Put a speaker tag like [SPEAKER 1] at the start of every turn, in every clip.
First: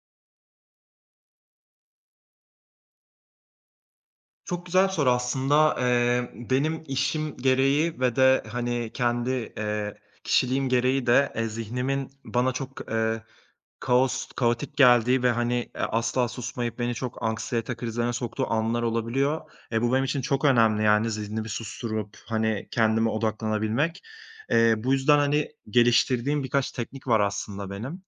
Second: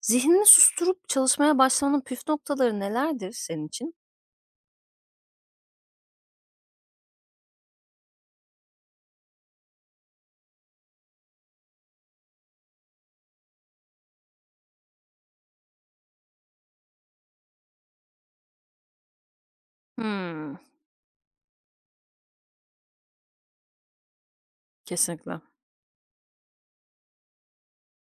[SPEAKER 1] Zihnini susturup çalışmaya başlamanın püf noktaları nelerdir senin için?
[SPEAKER 2] Çok güzel soru aslında. Benim işim gereği ve de, hani, kendi, eee, kişiliğim gereği de, zihnimin bana çok, kaotik geldiği ve, hani, asla susmayıp beni çok anksiyete krizlerine soktuğu anlar olabiliyor. Bu benim için çok
[SPEAKER 1] Hımm.
[SPEAKER 2] önemli, yani, zihnimi susturup, hani, kendime odaklanabilmek. Bu yüzden,
[SPEAKER 1] Kesinlikle.
[SPEAKER 2] hani, geliştirdiğim birkaç teknik var aslında benim.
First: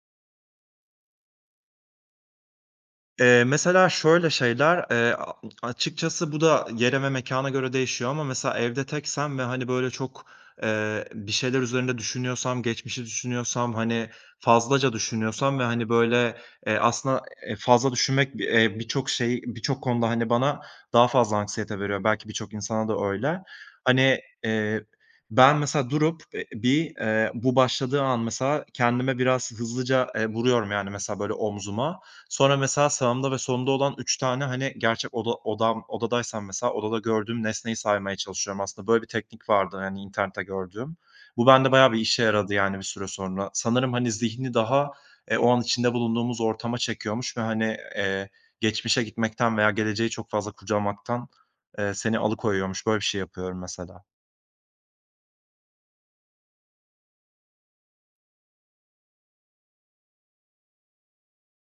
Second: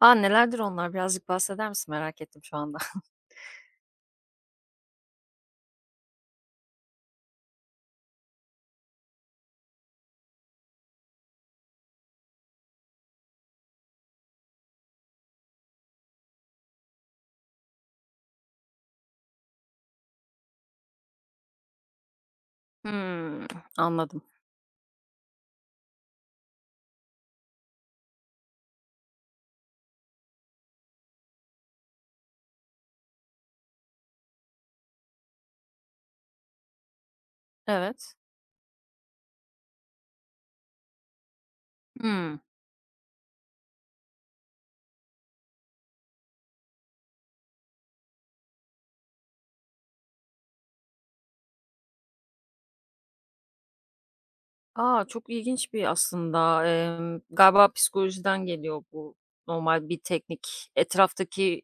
[SPEAKER 1] A, nelerdir onlar? Birazcık bahseder misin? Merak ettim şu anda.
[SPEAKER 2] Mesela şöyle şeyler, a açıkçası bu da yere ve mekana göre değişiyor ama mesela evde teksem ve, hani, böyle, çok, bir şeyler üzerinde düşünüyorsam, geçmişi düşünüyorsam, hani, fazlaca düşünüyorsam ve, hani, böyle, eee, aslında, fazla düşünmek, bi birçok şey, birçok konuda, hani, bana daha fazla anksiyete veriyor. Belki birçok insana da öyle.
[SPEAKER 1] Hımm.
[SPEAKER 2] Hani,
[SPEAKER 1] Anladım.
[SPEAKER 2] ben mesela durup, bu başladığı an mesela kendime biraz hızlıca, vuruyorum, yani, mesela, böyle, omzuma. Sonra mesela sağımda ve solumda olan 3 tane, hani, gerçek odadaysam mesela odada gördüğüm nesneyi
[SPEAKER 1] Evet.
[SPEAKER 2] saymaya çalışıyorum. Aslında böyle bir teknik vardı, hani, internette gördüğüm. Bu bende bayağı bir işe
[SPEAKER 1] Hımm.
[SPEAKER 2] yaradı, yani, bir süre sonra. Sanırım, hani, zihni daha, o an içinde bulunduğumuz ortama çekiyormuş ve, hani, geçmişe gitmekten veya geleceği çok fazla kucamaktan seni alıkoyuyormuş. Böyle bir şey yapıyorum mesela.
[SPEAKER 1] A, çok ilginç bir aslında, galiba psikolojiden geliyor bu normal bir teknik. Etraftaki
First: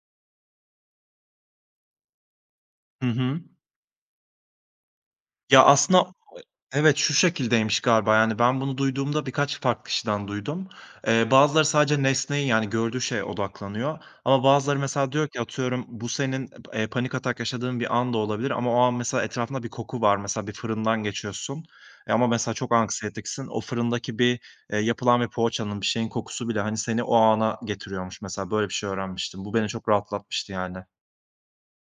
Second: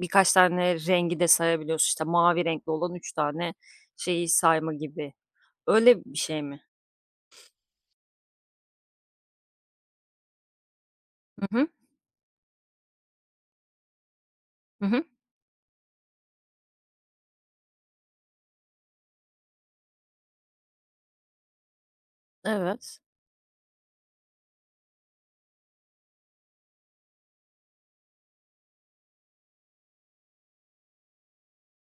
[SPEAKER 1] birkaç tane rengi de sayabiliyorsun. İşte, mavi renkli olan
[SPEAKER 2] Hı
[SPEAKER 1] üç
[SPEAKER 2] hı.
[SPEAKER 1] tane şeyi sayma gibi.
[SPEAKER 2] Ya,
[SPEAKER 1] Öyle
[SPEAKER 2] aslında.
[SPEAKER 1] bir şey mi?
[SPEAKER 2] Evet, şu şekildeymiş galiba, yani, ben bunu duyduğumda birkaç farklı kişiden duydum.
[SPEAKER 1] Hı
[SPEAKER 2] Bazıları
[SPEAKER 1] hı.
[SPEAKER 2] sadece nesneye, yani, gördüğü şeye odaklanıyor ama bazıları
[SPEAKER 1] Hı hı.
[SPEAKER 2] mesela diyor ki atıyorum bu senin, panik atak yaşadığın bir an da olabilir ama o an mesela etrafında bir koku var. Mesela bir fırından geçiyorsun, ama mesela çok
[SPEAKER 1] Evet.
[SPEAKER 2] anksiyetiksin. O fırındaki yapılan bir poğaçanın, bir şeyin kokusu bile, hani, seni o ana getiriyormuş mesela. Böyle bir şey öğrenmiştim. Bu beni çok rahatlatmıştı yani.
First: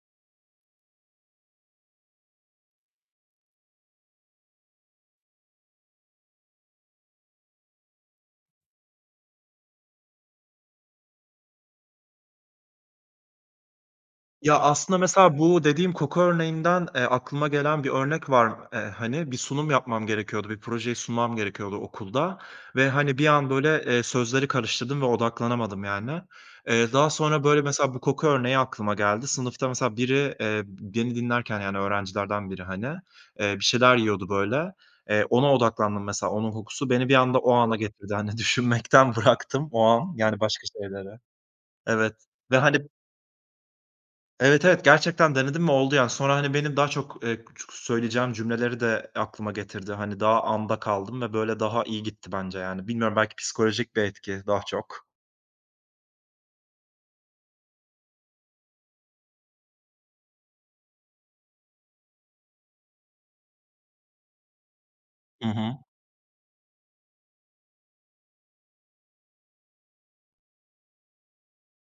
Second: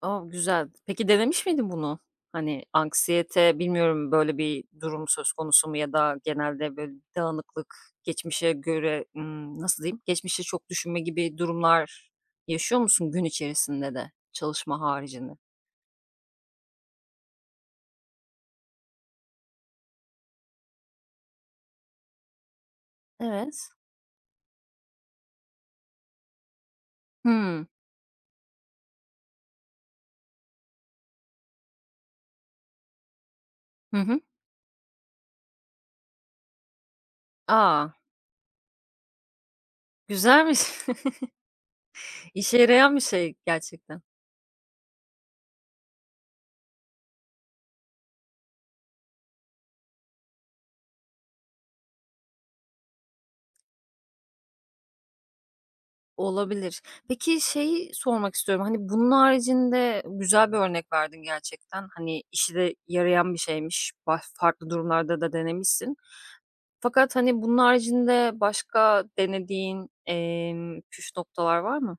[SPEAKER 1] A, güzel. Peki denemiş miydin bunu? Hani, anksiyete bilmiyorum böyle bir durum söz konusu mu ya da genelde böyle bir dağınıklık, geçmişe göre, nasıl diyeyim, geçmişe çok düşünme gibi durumlar yaşıyor musun gün içerisinde de
[SPEAKER 2] Ya,
[SPEAKER 1] çalışma
[SPEAKER 2] aslında
[SPEAKER 1] haricinde?
[SPEAKER 2] mesela bu dediğim koku örneğinden, aklıma gelen bir örnek var. Hani, bir sunum yapmam gerekiyordu, bir projeyi sunmam gerekiyordu okulda ve, hani, bir an
[SPEAKER 1] Evet.
[SPEAKER 2] böyle, sözleri karıştırdım ve odaklanamadım yani. Daha sonra böyle
[SPEAKER 1] Hımm.
[SPEAKER 2] mesela bu koku örneği aklıma geldi. Sınıfta mesela biri, beni dinlerken yani öğrencilerden biri, hani, bir şeyler
[SPEAKER 1] Hı hı.
[SPEAKER 2] yiyordu böyle. Ona odaklandım mesela, onun kokusu beni bir anda o ana
[SPEAKER 1] Aa,
[SPEAKER 2] getirdi. Hani, düşünmekten bıraktım o an, yani
[SPEAKER 1] güzelmiş.
[SPEAKER 2] başka şeylere. Evet
[SPEAKER 1] İşe
[SPEAKER 2] ve hani.
[SPEAKER 1] yarayan bir şey gerçekten.
[SPEAKER 2] Evet, evet, gerçekten denedim ve oldu yani. Sonra, hani, benim daha çok, küçük söyleyeceğim cümleleri de aklıma getirdi. Hani, daha anda kaldım ve böyle daha iyi gitti bence yani. Bilmiyorum belki psikolojik bir etki daha çok.
[SPEAKER 1] Olabilir. Peki şeyi sormak istiyorum, hani, bunun haricinde güzel bir örnek verdin gerçekten. Hani, işi de yarayan bir şeymiş, baş farklı durumlarda da
[SPEAKER 2] Hı hı.
[SPEAKER 1] denemişsin. Fakat, hani, bunun haricinde başka denediğin, püf noktalar var mı?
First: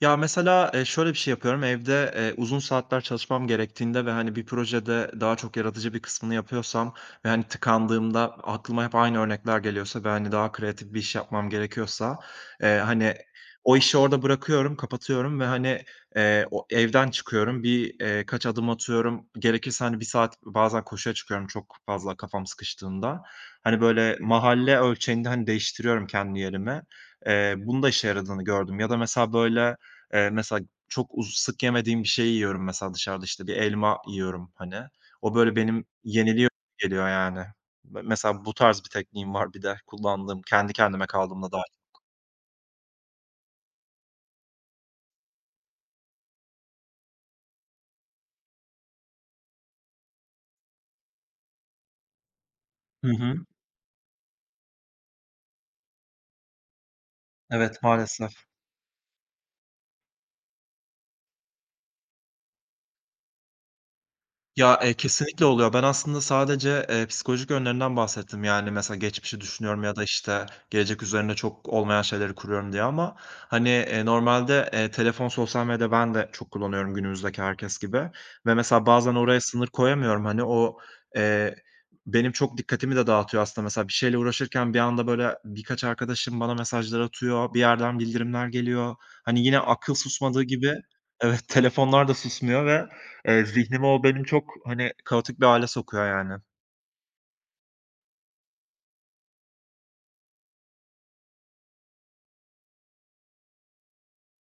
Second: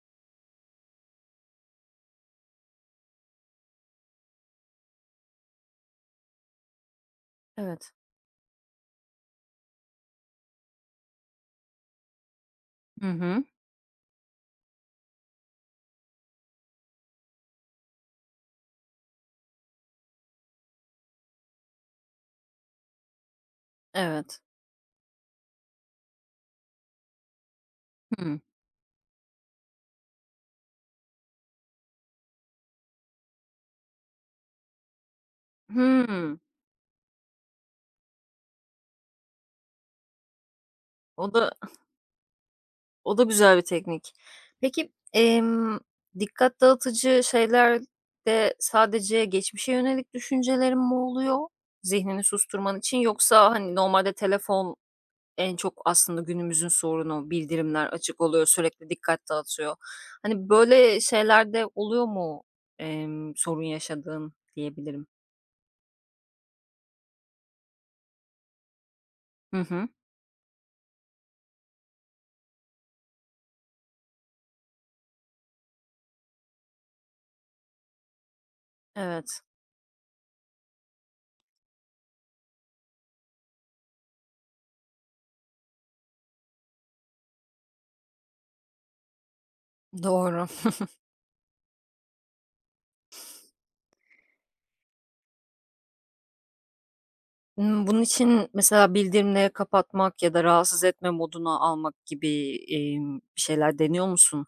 [SPEAKER 2] Ya, mesela, şöyle bir şey yapıyorum. Evde, uzun saatler çalışmam gerektiğinde ve, hani, bir projede daha çok yaratıcı bir kısmını yapıyorsam ve, hani,
[SPEAKER 1] Evet.
[SPEAKER 2] tıkandığımda aklıma hep aynı örnekler geliyorsa ve, hani, daha kreatif bir iş yapmam gerekiyorsa,
[SPEAKER 1] Hı
[SPEAKER 2] hani,
[SPEAKER 1] hı.
[SPEAKER 2] o işi orada bırakıyorum, kapatıyorum ve, hani, o evden çıkıyorum. Bir, kaç adım atıyorum. Gerekirse, hani, bir saat bazen koşuya çıkıyorum çok fazla kafam sıkıştığında. Hani, böyle
[SPEAKER 1] Evet.
[SPEAKER 2] mahalle ölçeğinde, hani, değiştiriyorum kendi yerimi. Bunun da işe
[SPEAKER 1] Hı
[SPEAKER 2] yaradığını gördüm ya da mesela, böyle. Mesela çok sık yemediğim bir şeyi yiyorum mesela dışarıda, işte, bir elma yiyorum, hani. O böyle benim
[SPEAKER 1] hı.
[SPEAKER 2] yeniliyor geliyor yani. Mesela bu tarz bir tekniğim var bir de kullandığım, kendi kendime
[SPEAKER 1] O da,
[SPEAKER 2] kaldığımda dâhil.
[SPEAKER 1] o da güzel bir teknik. Peki, dikkat dağıtıcı şeylerde sadece geçmişe yönelik düşüncelerin mi oluyor zihnini susturman için
[SPEAKER 2] Hı hı.
[SPEAKER 1] yoksa, hani, normalde telefon en çok aslında günümüzün sorunu,
[SPEAKER 2] Evet,
[SPEAKER 1] bildirimler açık
[SPEAKER 2] maalesef.
[SPEAKER 1] oluyor, sürekli dikkat dağıtıyor. Hani, böyle şeylerde oluyor mu, sorun yaşadığın
[SPEAKER 2] Ya,
[SPEAKER 1] diyebilirim?
[SPEAKER 2] kesinlikle oluyor. Ben aslında sadece, psikolojik yönlerinden bahsettim. Yani, mesela geçmişi
[SPEAKER 1] Hı
[SPEAKER 2] düşünüyorum
[SPEAKER 1] hı.
[SPEAKER 2] ya da, işte, gelecek üzerine çok olmayan şeyleri kuruyorum diye ama, hani, telefon, sosyal medya ben de çok kullanıyorum günümüzdeki herkes gibi ve mesela bazen oraya
[SPEAKER 1] Evet,
[SPEAKER 2] sınır koyamıyorum. Hani, o, eee, benim çok dikkatimi de dağıtıyor aslında. Mesela bir şeyle uğraşırken bir anda, böyle, birkaç arkadaşım bana mesajlar atıyor, bir yerden bildirimler geliyor. Hani, yine akıl susmadığı
[SPEAKER 1] doğru.
[SPEAKER 2] gibi. Evet, telefonlar da susmuyor ve zihnimi o benim çok, hani, kaotik bir hâle sokuyor yani.
[SPEAKER 1] Bunun için mesela bildirimleri kapatmak ya da rahatsız etme moduna almak gibi, bir şeyler deniyor musun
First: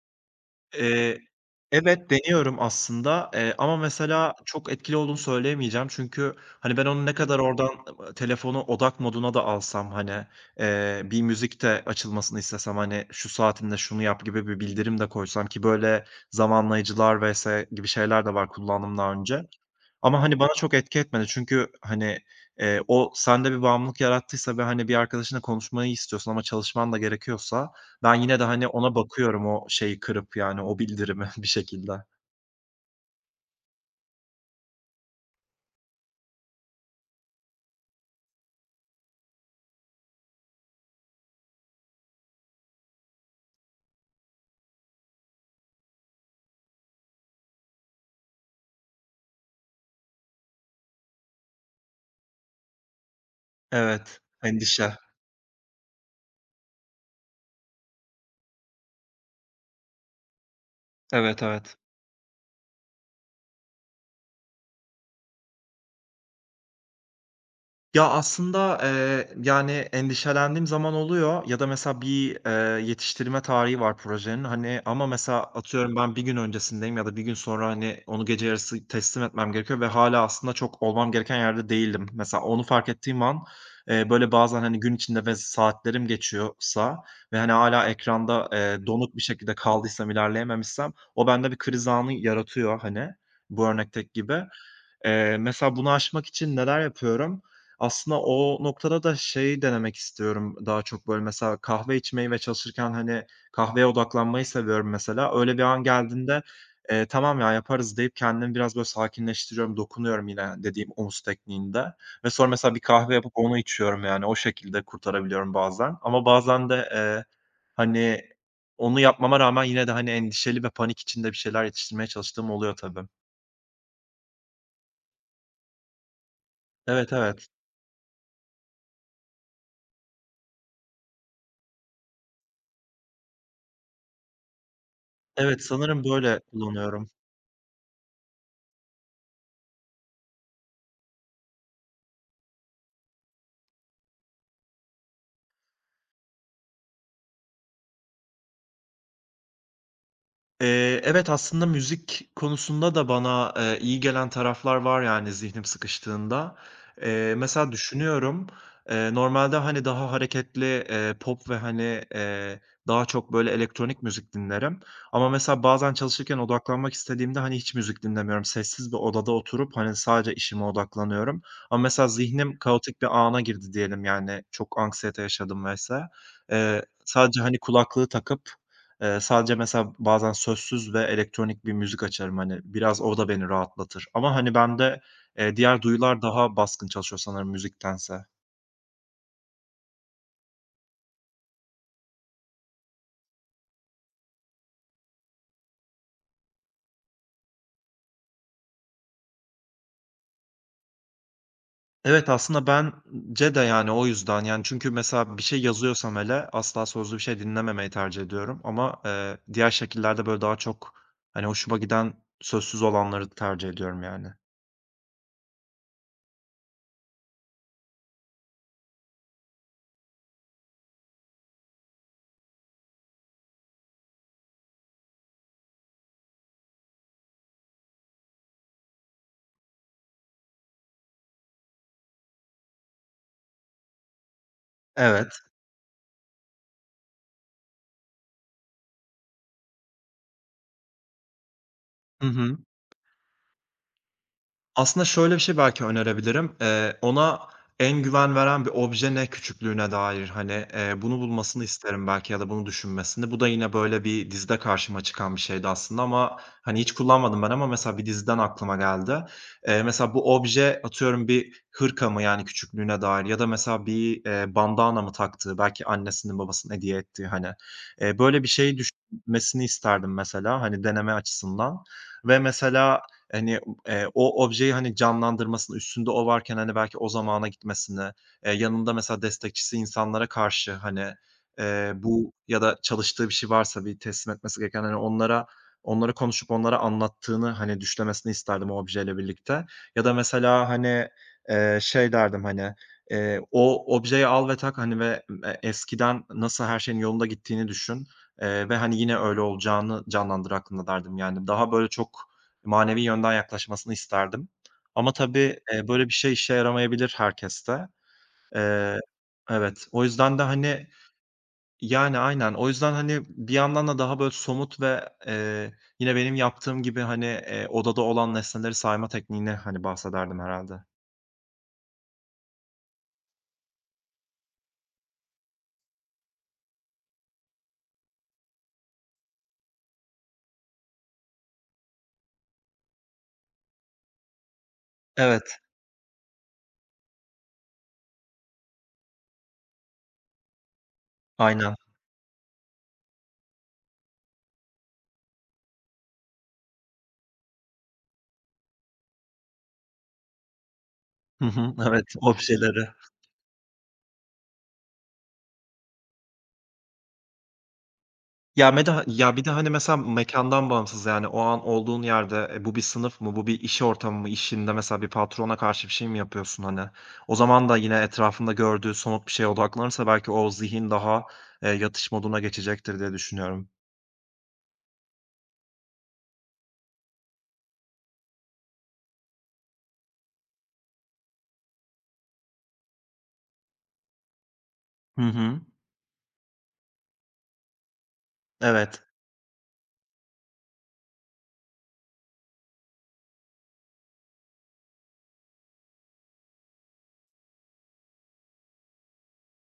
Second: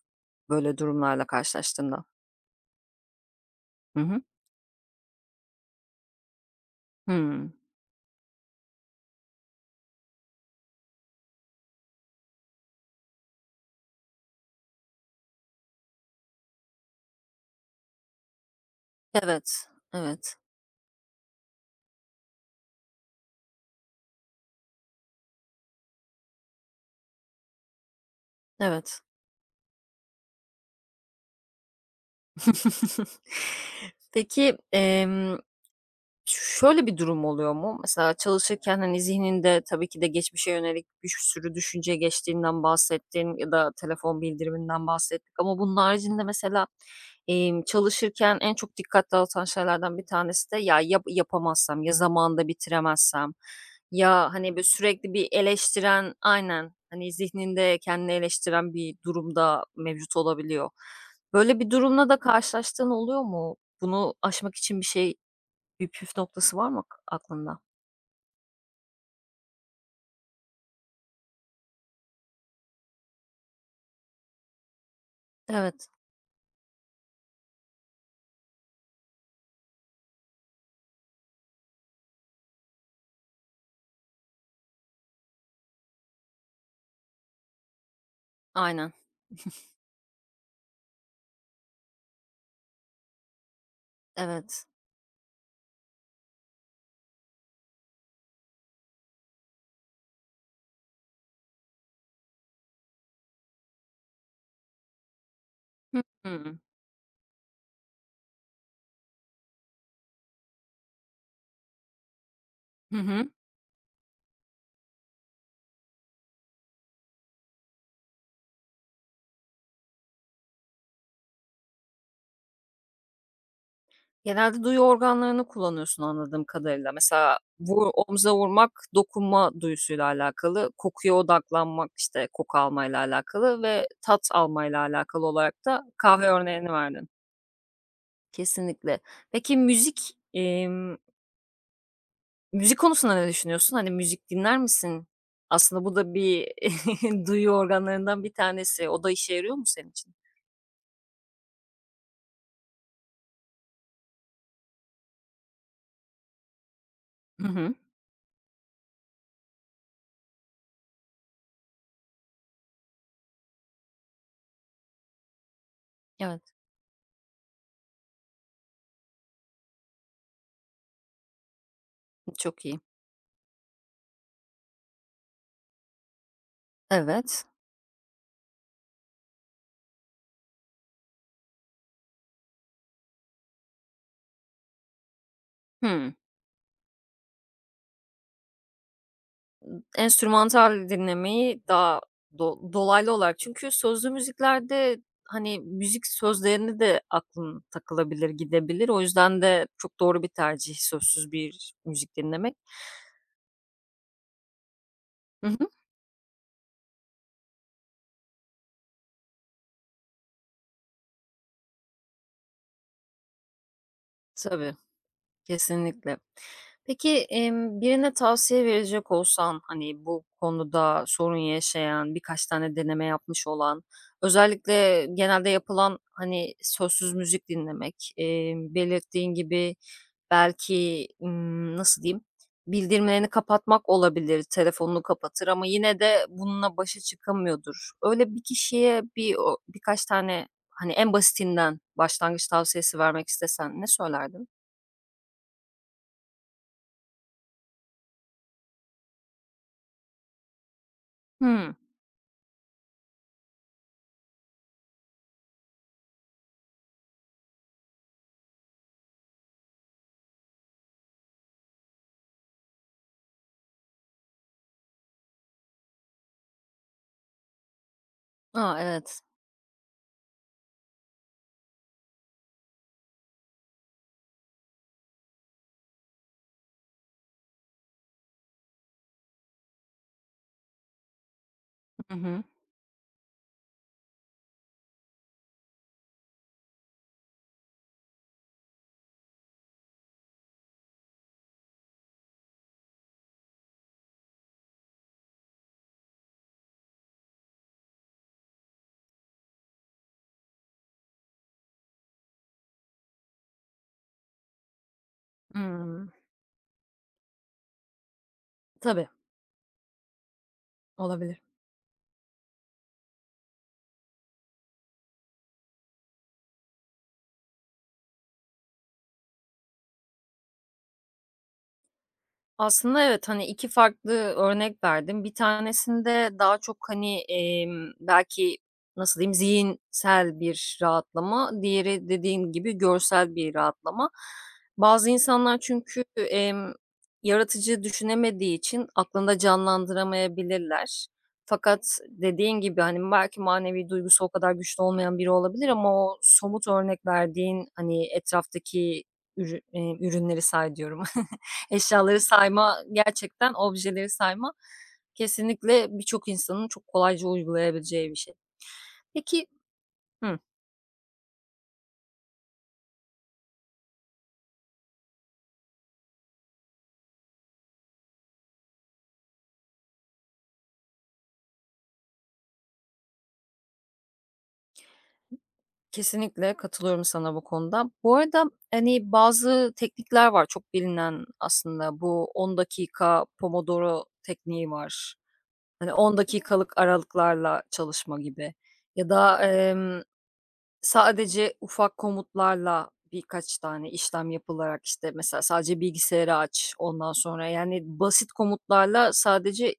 [SPEAKER 1] böyle
[SPEAKER 2] Eee,
[SPEAKER 1] durumlarla karşılaştığında?
[SPEAKER 2] evet, deniyorum aslında, ama
[SPEAKER 1] Hı hı.
[SPEAKER 2] mesela çok etkili olduğunu söyleyemeyeceğim. Çünkü, hani, ben onu ne kadar
[SPEAKER 1] Hımm.
[SPEAKER 2] oradan telefonu odak moduna da alsam, hani, bir müzik de açılmasını istesem, hani, "Şu saatinde şunu yap." gibi bir bildirim de koysam ki böyle zamanlayıcılar vs. gibi şeyler de var kullandığım daha önce.
[SPEAKER 1] Evet,
[SPEAKER 2] Ama,
[SPEAKER 1] evet,
[SPEAKER 2] hani, bana çok etki etmedi. Çünkü, hani, o sende bir bağımlılık yarattıysa ve, hani, bir arkadaşınla konuşmayı istiyorsun ama çalışman da gerekiyorsa ben yine de, hani, ona
[SPEAKER 1] evet.
[SPEAKER 2] bakıyorum o şeyi kırıp, yani, o bildirimi bir şekilde.
[SPEAKER 1] Peki, şöyle bir durum oluyor mu? Mesela çalışırken, hani, zihninde tabii ki de geçmişe yönelik bir sürü düşünce geçtiğinden bahsettin ya da telefon bildiriminden bahsettik ama bunun haricinde mesela çalışırken en çok dikkat dağıtan şeylerden bir tanesi de ya, yapamazsam, ya zamanında bitiremezsem,
[SPEAKER 2] Evet,
[SPEAKER 1] ya, hani, böyle,
[SPEAKER 2] endişe.
[SPEAKER 1] sürekli bir eleştiren. Aynen. Hani, zihninde kendini eleştiren bir durum da mevcut olabiliyor.
[SPEAKER 2] Evet,
[SPEAKER 1] Böyle bir
[SPEAKER 2] evet.
[SPEAKER 1] durumla da karşılaştığın oluyor mu? Bunu aşmak için bir şey, bir püf noktası var mı aklında?
[SPEAKER 2] Ya, aslında, yani, endişelendiğim zaman oluyor ya da mesela bir, yetiştirme tarihi var projenin, hani, ama mesela
[SPEAKER 1] Evet,
[SPEAKER 2] atıyorum ben bir gün öncesindeyim ya da bir gün sonra, hani, onu gece yarısı teslim etmem gerekiyor ve hala aslında çok olmam gereken yerde değilim. Mesela onu fark ettiğim an, böyle, bazen, hani, gün içinde ve saatlerim geçiyorsa ve, hani, hala ekranda,
[SPEAKER 1] aynen.
[SPEAKER 2] donuk bir şekilde kaldıysam, ilerleyememişsem o bende bir kriz anı yaratıyor, hani, bu örnekteki gibi.
[SPEAKER 1] Evet.
[SPEAKER 2] Mesela bunu aşmak için neler yapıyorum? Aslında o noktada da şeyi denemek istiyorum daha çok, böyle, mesela kahve içmeyi ve çalışırken, hani, kahveye odaklanmayı seviyorum mesela. Öyle bir an
[SPEAKER 1] Hı
[SPEAKER 2] geldiğinde,
[SPEAKER 1] hı.
[SPEAKER 2] "Tamam ya, yaparız." deyip kendimi biraz, böyle, sakinleştiriyorum, dokunuyorum yine yani, dediğim omuz tekniğinde ve sonra mesela bir
[SPEAKER 1] Hı
[SPEAKER 2] kahve
[SPEAKER 1] hı.
[SPEAKER 2] yapıp onu içiyorum, yani, o şekilde kurtarabiliyorum bazen ama bazen de, hani, onu yapmama rağmen yine de, hani, endişeli ve panik içinde bir şeyler yetiştirmeye çalıştığım oluyor tabii.
[SPEAKER 1] Genelde duyu organlarını kullanıyorsun anladığım kadarıyla.
[SPEAKER 2] Evet,
[SPEAKER 1] Mesela
[SPEAKER 2] evet.
[SPEAKER 1] omza vurmak dokunma duyusuyla alakalı, kokuya odaklanmak, işte, koku almayla alakalı ve tat almayla alakalı olarak
[SPEAKER 2] Evet,
[SPEAKER 1] da
[SPEAKER 2] sanırım
[SPEAKER 1] kahve
[SPEAKER 2] böyle
[SPEAKER 1] örneğini verdin.
[SPEAKER 2] kullanıyorum.
[SPEAKER 1] Kesinlikle. Peki müzik, müzik konusunda ne düşünüyorsun? Hani, müzik dinler misin? Aslında bu da bir duyu organlarından bir tanesi. O da işe yarıyor mu senin için?
[SPEAKER 2] Evet, aslında müzik konusunda da bana, iyi gelen taraflar var yani zihnim sıkıştığında.
[SPEAKER 1] Hı
[SPEAKER 2] Mesela
[SPEAKER 1] hı.
[SPEAKER 2] düşünüyorum, normalde, hani, daha hareketli, pop ve, hani, daha çok böyle elektronik müzik dinlerim ama mesela bazen çalışırken
[SPEAKER 1] Evet,
[SPEAKER 2] odaklanmak istediğimde, hani, hiç müzik dinlemiyorum. Sessiz bir odada oturup, hani, sadece işime odaklanıyorum ama mesela zihnim
[SPEAKER 1] çok iyi.
[SPEAKER 2] kaotik bir ana girdi diyelim, yani, çok anksiyete yaşadım vs. Eee, sadece,
[SPEAKER 1] Evet.
[SPEAKER 2] hani, kulaklığı takıp. Sadece mesela bazen sözsüz ve elektronik bir müzik açarım, hani, biraz o da beni rahatlatır ama, hani, bende, diğer
[SPEAKER 1] Hıı.
[SPEAKER 2] duyular daha baskın çalışıyor sanırım müziktense.
[SPEAKER 1] Enstrümantal dinlemeyi daha dolaylı olarak çünkü sözlü müziklerde, hani, müzik sözlerini de aklın takılabilir, gidebilir. O yüzden de çok doğru bir tercih sözsüz bir müzik
[SPEAKER 2] Evet,
[SPEAKER 1] dinlemek.
[SPEAKER 2] aslında bence de, yani, o yüzden, yani, çünkü mesela bir
[SPEAKER 1] Hı
[SPEAKER 2] şey
[SPEAKER 1] hı.
[SPEAKER 2] yazıyorsam hele asla sözlü bir şey dinlememeyi tercih ediyorum ama, diğer şekillerde, böyle, daha çok, hani, hoşuma giden sözsüz olanları tercih ediyorum, yani.
[SPEAKER 1] Tabii. Kesinlikle. Peki, birine tavsiye verecek olsan, hani, bu konuda sorun yaşayan, birkaç tane deneme yapmış olan, özellikle genelde yapılan, hani, sözsüz müzik dinlemek, belirttiğin gibi belki, nasıl diyeyim, bildirimlerini kapatmak olabilir, telefonunu
[SPEAKER 2] Evet.
[SPEAKER 1] kapatır ama yine de bununla başa çıkamıyordur. Öyle bir kişiye birkaç tane, hani, en basitinden
[SPEAKER 2] Hı
[SPEAKER 1] başlangıç
[SPEAKER 2] hı.
[SPEAKER 1] tavsiyesi vermek istesen ne söylerdin?
[SPEAKER 2] Aslında şöyle bir şey belki önerebilirim. Ona en güven veren bir obje ne küçüklüğüne dair, hani, bunu bulmasını
[SPEAKER 1] Hıı.
[SPEAKER 2] isterim belki ya da bunu düşünmesini. Bu da yine böyle bir dizide karşıma çıkan bir şeydi aslında ama, hani, hiç kullanmadım ben ama mesela bir diziden aklıma geldi. Mesela bu obje atıyorum bir hırka mı, yani, küçüklüğüne dair ya da mesela bir, bandana mı taktığı, belki annesinin babasının hediye ettiği, hani, böyle bir
[SPEAKER 1] A,
[SPEAKER 2] şeyi
[SPEAKER 1] evet.
[SPEAKER 2] düşünmesini isterdim mesela, hani, deneme açısından ve mesela, hani, o objeyi, hani, canlandırmasını, üstünde o varken, hani, belki o zamana gitmesini, yanında mesela destekçisi insanlara karşı, hani,
[SPEAKER 1] Hı
[SPEAKER 2] bu
[SPEAKER 1] hı.
[SPEAKER 2] ya da çalıştığı bir şey varsa bir teslim etmesi gereken, hani, onlara onları konuşup onlara anlattığını, hani, düşlemesini isterdim o objeyle birlikte. Ya da mesela, hani, şey derdim, hani, "O objeyi al ve tak, hani, ve eskiden nasıl her şeyin yolunda gittiğini düşün, ve, hani, yine öyle olacağını canlandır aklında." derdim. Yani, daha böyle çok manevi yönden yaklaşmasını isterdim. Ama tabii, böyle
[SPEAKER 1] Hımm.
[SPEAKER 2] bir şey işe yaramayabilir herkeste. Eee,
[SPEAKER 1] Tabii,
[SPEAKER 2] evet, o yüzden de, hani,
[SPEAKER 1] olabilir.
[SPEAKER 2] yani, aynen. O yüzden, hani, bir yandan da daha böyle somut ve, yine benim yaptığım gibi, hani, odada olan nesneleri sayma tekniğini, hani, bahsederdim herhâlde.
[SPEAKER 1] Aslında evet, hani, 2 farklı örnek verdim. Bir tanesinde daha çok, hani, belki, nasıl diyeyim, zihinsel bir rahatlama, diğeri dediğin gibi görsel bir rahatlama. Bazı
[SPEAKER 2] Evet,
[SPEAKER 1] insanlar çünkü, yaratıcı düşünemediği için aklında canlandıramayabilirler.
[SPEAKER 2] aynen.
[SPEAKER 1] Fakat dediğin gibi, hani, belki manevi duygusu o kadar güçlü olmayan biri olabilir ama o somut örnek verdiğin, hani, etraftaki ürünleri say diyorum.
[SPEAKER 2] Hı hı, evet,
[SPEAKER 1] Eşyaları sayma,
[SPEAKER 2] objeleri.
[SPEAKER 1] gerçekten objeleri sayma kesinlikle birçok insanın çok kolayca uygulayabileceği bir şey.
[SPEAKER 2] Ya, bir de ya, bir
[SPEAKER 1] Peki.
[SPEAKER 2] de, hani, mesela
[SPEAKER 1] Hı.
[SPEAKER 2] mekândan bağımsız, yani, o an olduğun yerde, bu bir sınıf mı, bu bir iş ortamı mı, işinde mesela bir patrona karşı bir şey mi yapıyorsun, hani? O zaman da yine etrafında gördüğü somut bir şeye odaklanırsa belki o zihin daha, yatış moduna geçecektir diye düşünüyorum.
[SPEAKER 1] Kesinlikle katılıyorum sana bu konuda. Bu arada, hani, bazı teknikler var çok bilinen aslında. Bu 10 dakika Pomodoro tekniği var.
[SPEAKER 2] Hı hı.
[SPEAKER 1] Hani 10 dakikalık aralıklarla çalışma gibi
[SPEAKER 2] Evet.
[SPEAKER 1] ya da, sadece ufak komutlarla birkaç tane işlem yapılarak, işte, mesela sadece bilgisayarı aç, ondan sonra, yani, basit komutlarla sadece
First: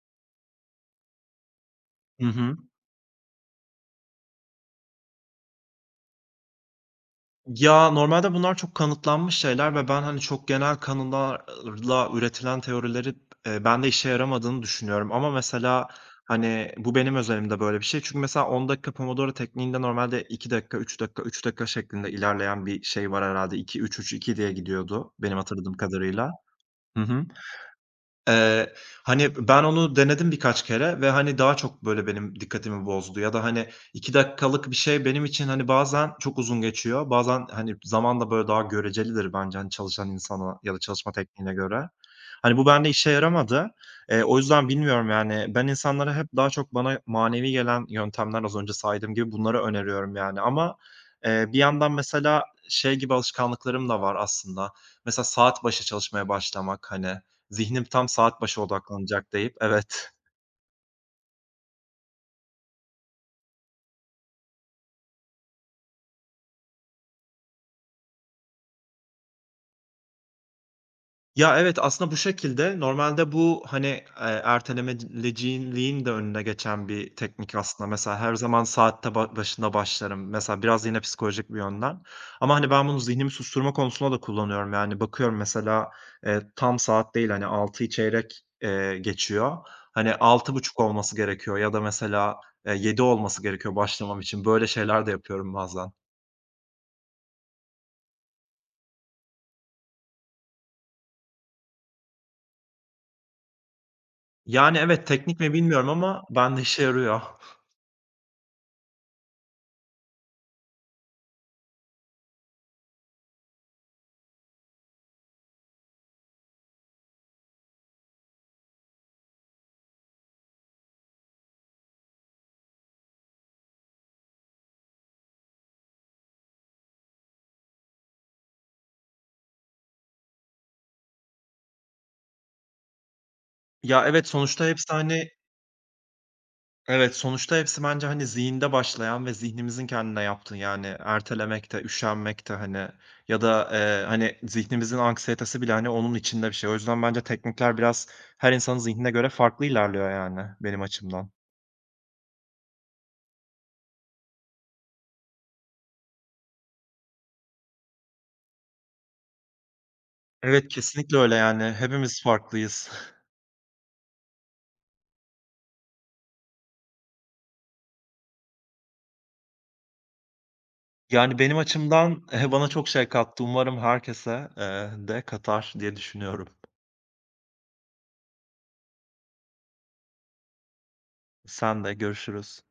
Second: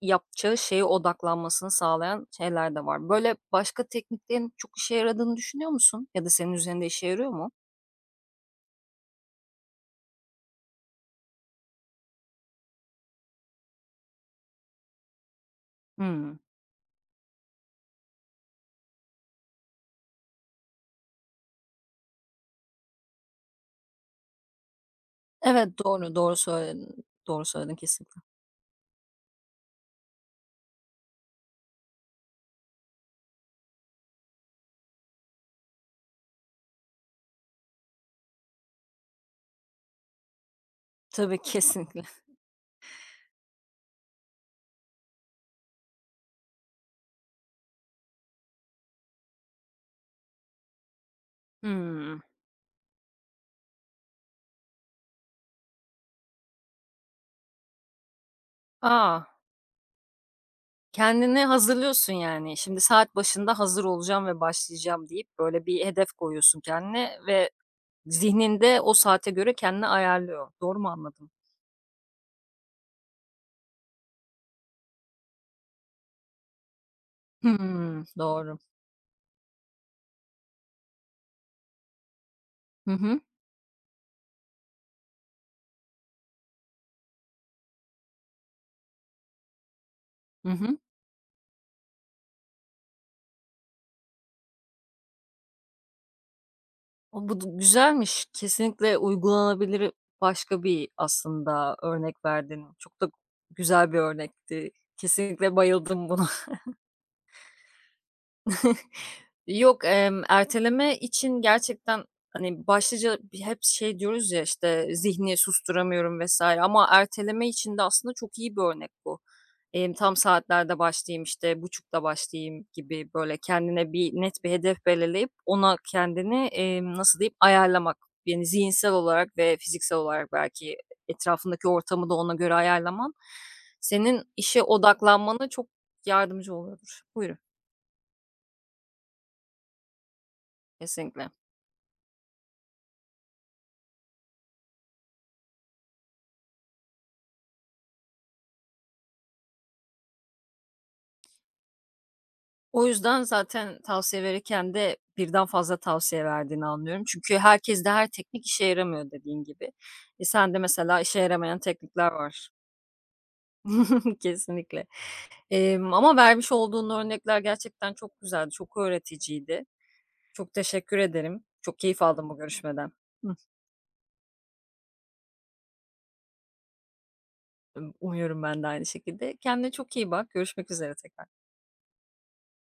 [SPEAKER 1] yapacağı şeye odaklanmasını sağlayan
[SPEAKER 2] Hı hı.
[SPEAKER 1] şeyler de var. Böyle başka tekniklerin çok işe yaradığını düşünüyor musun ya da senin üzerinde işe yarıyor mu?
[SPEAKER 2] Ya, normalde bunlar çok kanıtlanmış şeyler ve ben, hani, çok genel kanılarla üretilen teorileri, ben de işe yaramadığını düşünüyorum ama mesela,
[SPEAKER 1] Hımm.
[SPEAKER 2] hani, bu benim özelimde böyle bir şey. Çünkü mesela 10 dakika Pomodoro tekniğinde normalde 2 dakika, 3 dakika, 3 dakika şeklinde ilerleyen bir şey var herhalde iki, üç, üç, iki diye gidiyordu benim
[SPEAKER 1] Evet,
[SPEAKER 2] hatırladığım
[SPEAKER 1] doğru,
[SPEAKER 2] kadarıyla.
[SPEAKER 1] doğru
[SPEAKER 2] Hı
[SPEAKER 1] söyledin.
[SPEAKER 2] hı.
[SPEAKER 1] Doğru söyledin kesinlikle.
[SPEAKER 2] Eee, hani, ben onu denedim birkaç kere ve, hani, daha çok, böyle, benim dikkatimi bozdu ya da, hani, 2 dakikalık bir şey benim için, hani, bazen çok uzun geçiyor. Bazen, hani, zaman da, böyle, daha görecelidir bence, hani, çalışan insana ya da çalışma
[SPEAKER 1] Tabii,
[SPEAKER 2] tekniğine göre.
[SPEAKER 1] kesinlikle.
[SPEAKER 2] Hani, bu bende işe yaramadı. O yüzden bilmiyorum, yani, ben insanlara hep daha çok bana manevi gelen yöntemler az önce saydığım gibi bunları öneriyorum, yani. Ama, bir yandan
[SPEAKER 1] Hımm.
[SPEAKER 2] mesela şey gibi alışkanlıklarım da var aslında. Mesela saat başı çalışmaya başlamak, hani, zihnim tam saat başı
[SPEAKER 1] A!
[SPEAKER 2] odaklanacak deyip. Evet.
[SPEAKER 1] Kendini hazırlıyorsun yani. Şimdi saat başında hazır olacağım ve başlayacağım deyip böyle bir hedef koyuyorsun kendine ve zihninde o saate göre kendini ayarlıyor. Doğru mu anladım?
[SPEAKER 2] Ya, evet, aslında bu şekilde normalde bu, hani, ertelemeleciliğin de önüne geçen bir teknik aslında.
[SPEAKER 1] Hımm,
[SPEAKER 2] Mesela her
[SPEAKER 1] doğru.
[SPEAKER 2] zaman saatte başında başlarım. Mesela biraz yine psikolojik bir yönden ama, hani, ben
[SPEAKER 1] Hı
[SPEAKER 2] bunu
[SPEAKER 1] hı.
[SPEAKER 2] zihnimi susturma konusunda da kullanıyorum. Yani, bakıyorum mesela, tam saat değil, hani, 18.00'yı çeyrek, geçiyor. Hani,
[SPEAKER 1] Hı
[SPEAKER 2] altı
[SPEAKER 1] hı.
[SPEAKER 2] buçuk olması gerekiyor ya da mesela, 19.00 olması gerekiyor başlamam için. Böyle şeyler de yapıyorum bazen.
[SPEAKER 1] O bu du güzelmiş. Kesinlikle uygulanabilir başka bir aslında örnek verdin. Çok da güzel bir örnekti.
[SPEAKER 2] Yani, evet, teknik mi
[SPEAKER 1] Kesinlikle
[SPEAKER 2] bilmiyorum
[SPEAKER 1] bayıldım
[SPEAKER 2] ama
[SPEAKER 1] buna.
[SPEAKER 2] bende işe yarıyor.
[SPEAKER 1] Yok, erteleme için gerçekten, hani, başlıca hep şey diyoruz ya, işte, zihni susturamıyorum vesaire ama erteleme için de aslında çok iyi bir örnek bu. Tam saatlerde başlayayım, işte, buçukta başlayayım gibi, böyle, kendine bir net bir hedef belirleyip ona kendini, nasıl diyeyim, ayarlamak. Yani, zihinsel olarak ve fiziksel olarak belki etrafındaki ortamı da ona göre ayarlaman
[SPEAKER 2] Ya,
[SPEAKER 1] senin
[SPEAKER 2] evet,
[SPEAKER 1] işe
[SPEAKER 2] sonuçta hepsi, hani.
[SPEAKER 1] odaklanmana çok yardımcı oluyordur.
[SPEAKER 2] Evet,
[SPEAKER 1] Buyurun,
[SPEAKER 2] sonuçta hepsi bence, hani, zihinde başlayan ve zihnimizin kendine yaptığı, yani,
[SPEAKER 1] kesinlikle.
[SPEAKER 2] ertelemek de, üşenmek de, hani, ya da, hani, zihnimizin anksiyetesi bile, hani, onun içinde bir şey. O yüzden bence teknikler biraz her insanın zihnine göre farklı ilerliyor, yani, benim açımdan.
[SPEAKER 1] O yüzden zaten tavsiye verirken de birden fazla tavsiye verdiğini anlıyorum. Çünkü herkes de her teknik işe yaramıyor dediğin gibi. E, sen de
[SPEAKER 2] Evet,
[SPEAKER 1] mesela
[SPEAKER 2] kesinlikle
[SPEAKER 1] işe
[SPEAKER 2] öyle,
[SPEAKER 1] yaramayan
[SPEAKER 2] yani,
[SPEAKER 1] teknikler
[SPEAKER 2] hepimiz
[SPEAKER 1] var.
[SPEAKER 2] farklıyız.
[SPEAKER 1] Kesinlikle. Ama vermiş olduğun örnekler gerçekten çok güzeldi, çok öğreticiydi. Çok teşekkür
[SPEAKER 2] Yani,
[SPEAKER 1] ederim.
[SPEAKER 2] benim
[SPEAKER 1] Çok keyif
[SPEAKER 2] açımdan,
[SPEAKER 1] aldım bu
[SPEAKER 2] bana çok
[SPEAKER 1] görüşmeden.
[SPEAKER 2] şey
[SPEAKER 1] Hıh,
[SPEAKER 2] kattı. Umarım herkese, de katar diye düşünüyorum.
[SPEAKER 1] umuyorum ben de aynı şekilde. Kendine çok iyi bak. Görüşmek üzere tekrar.
[SPEAKER 2] Sen de görüşürüz.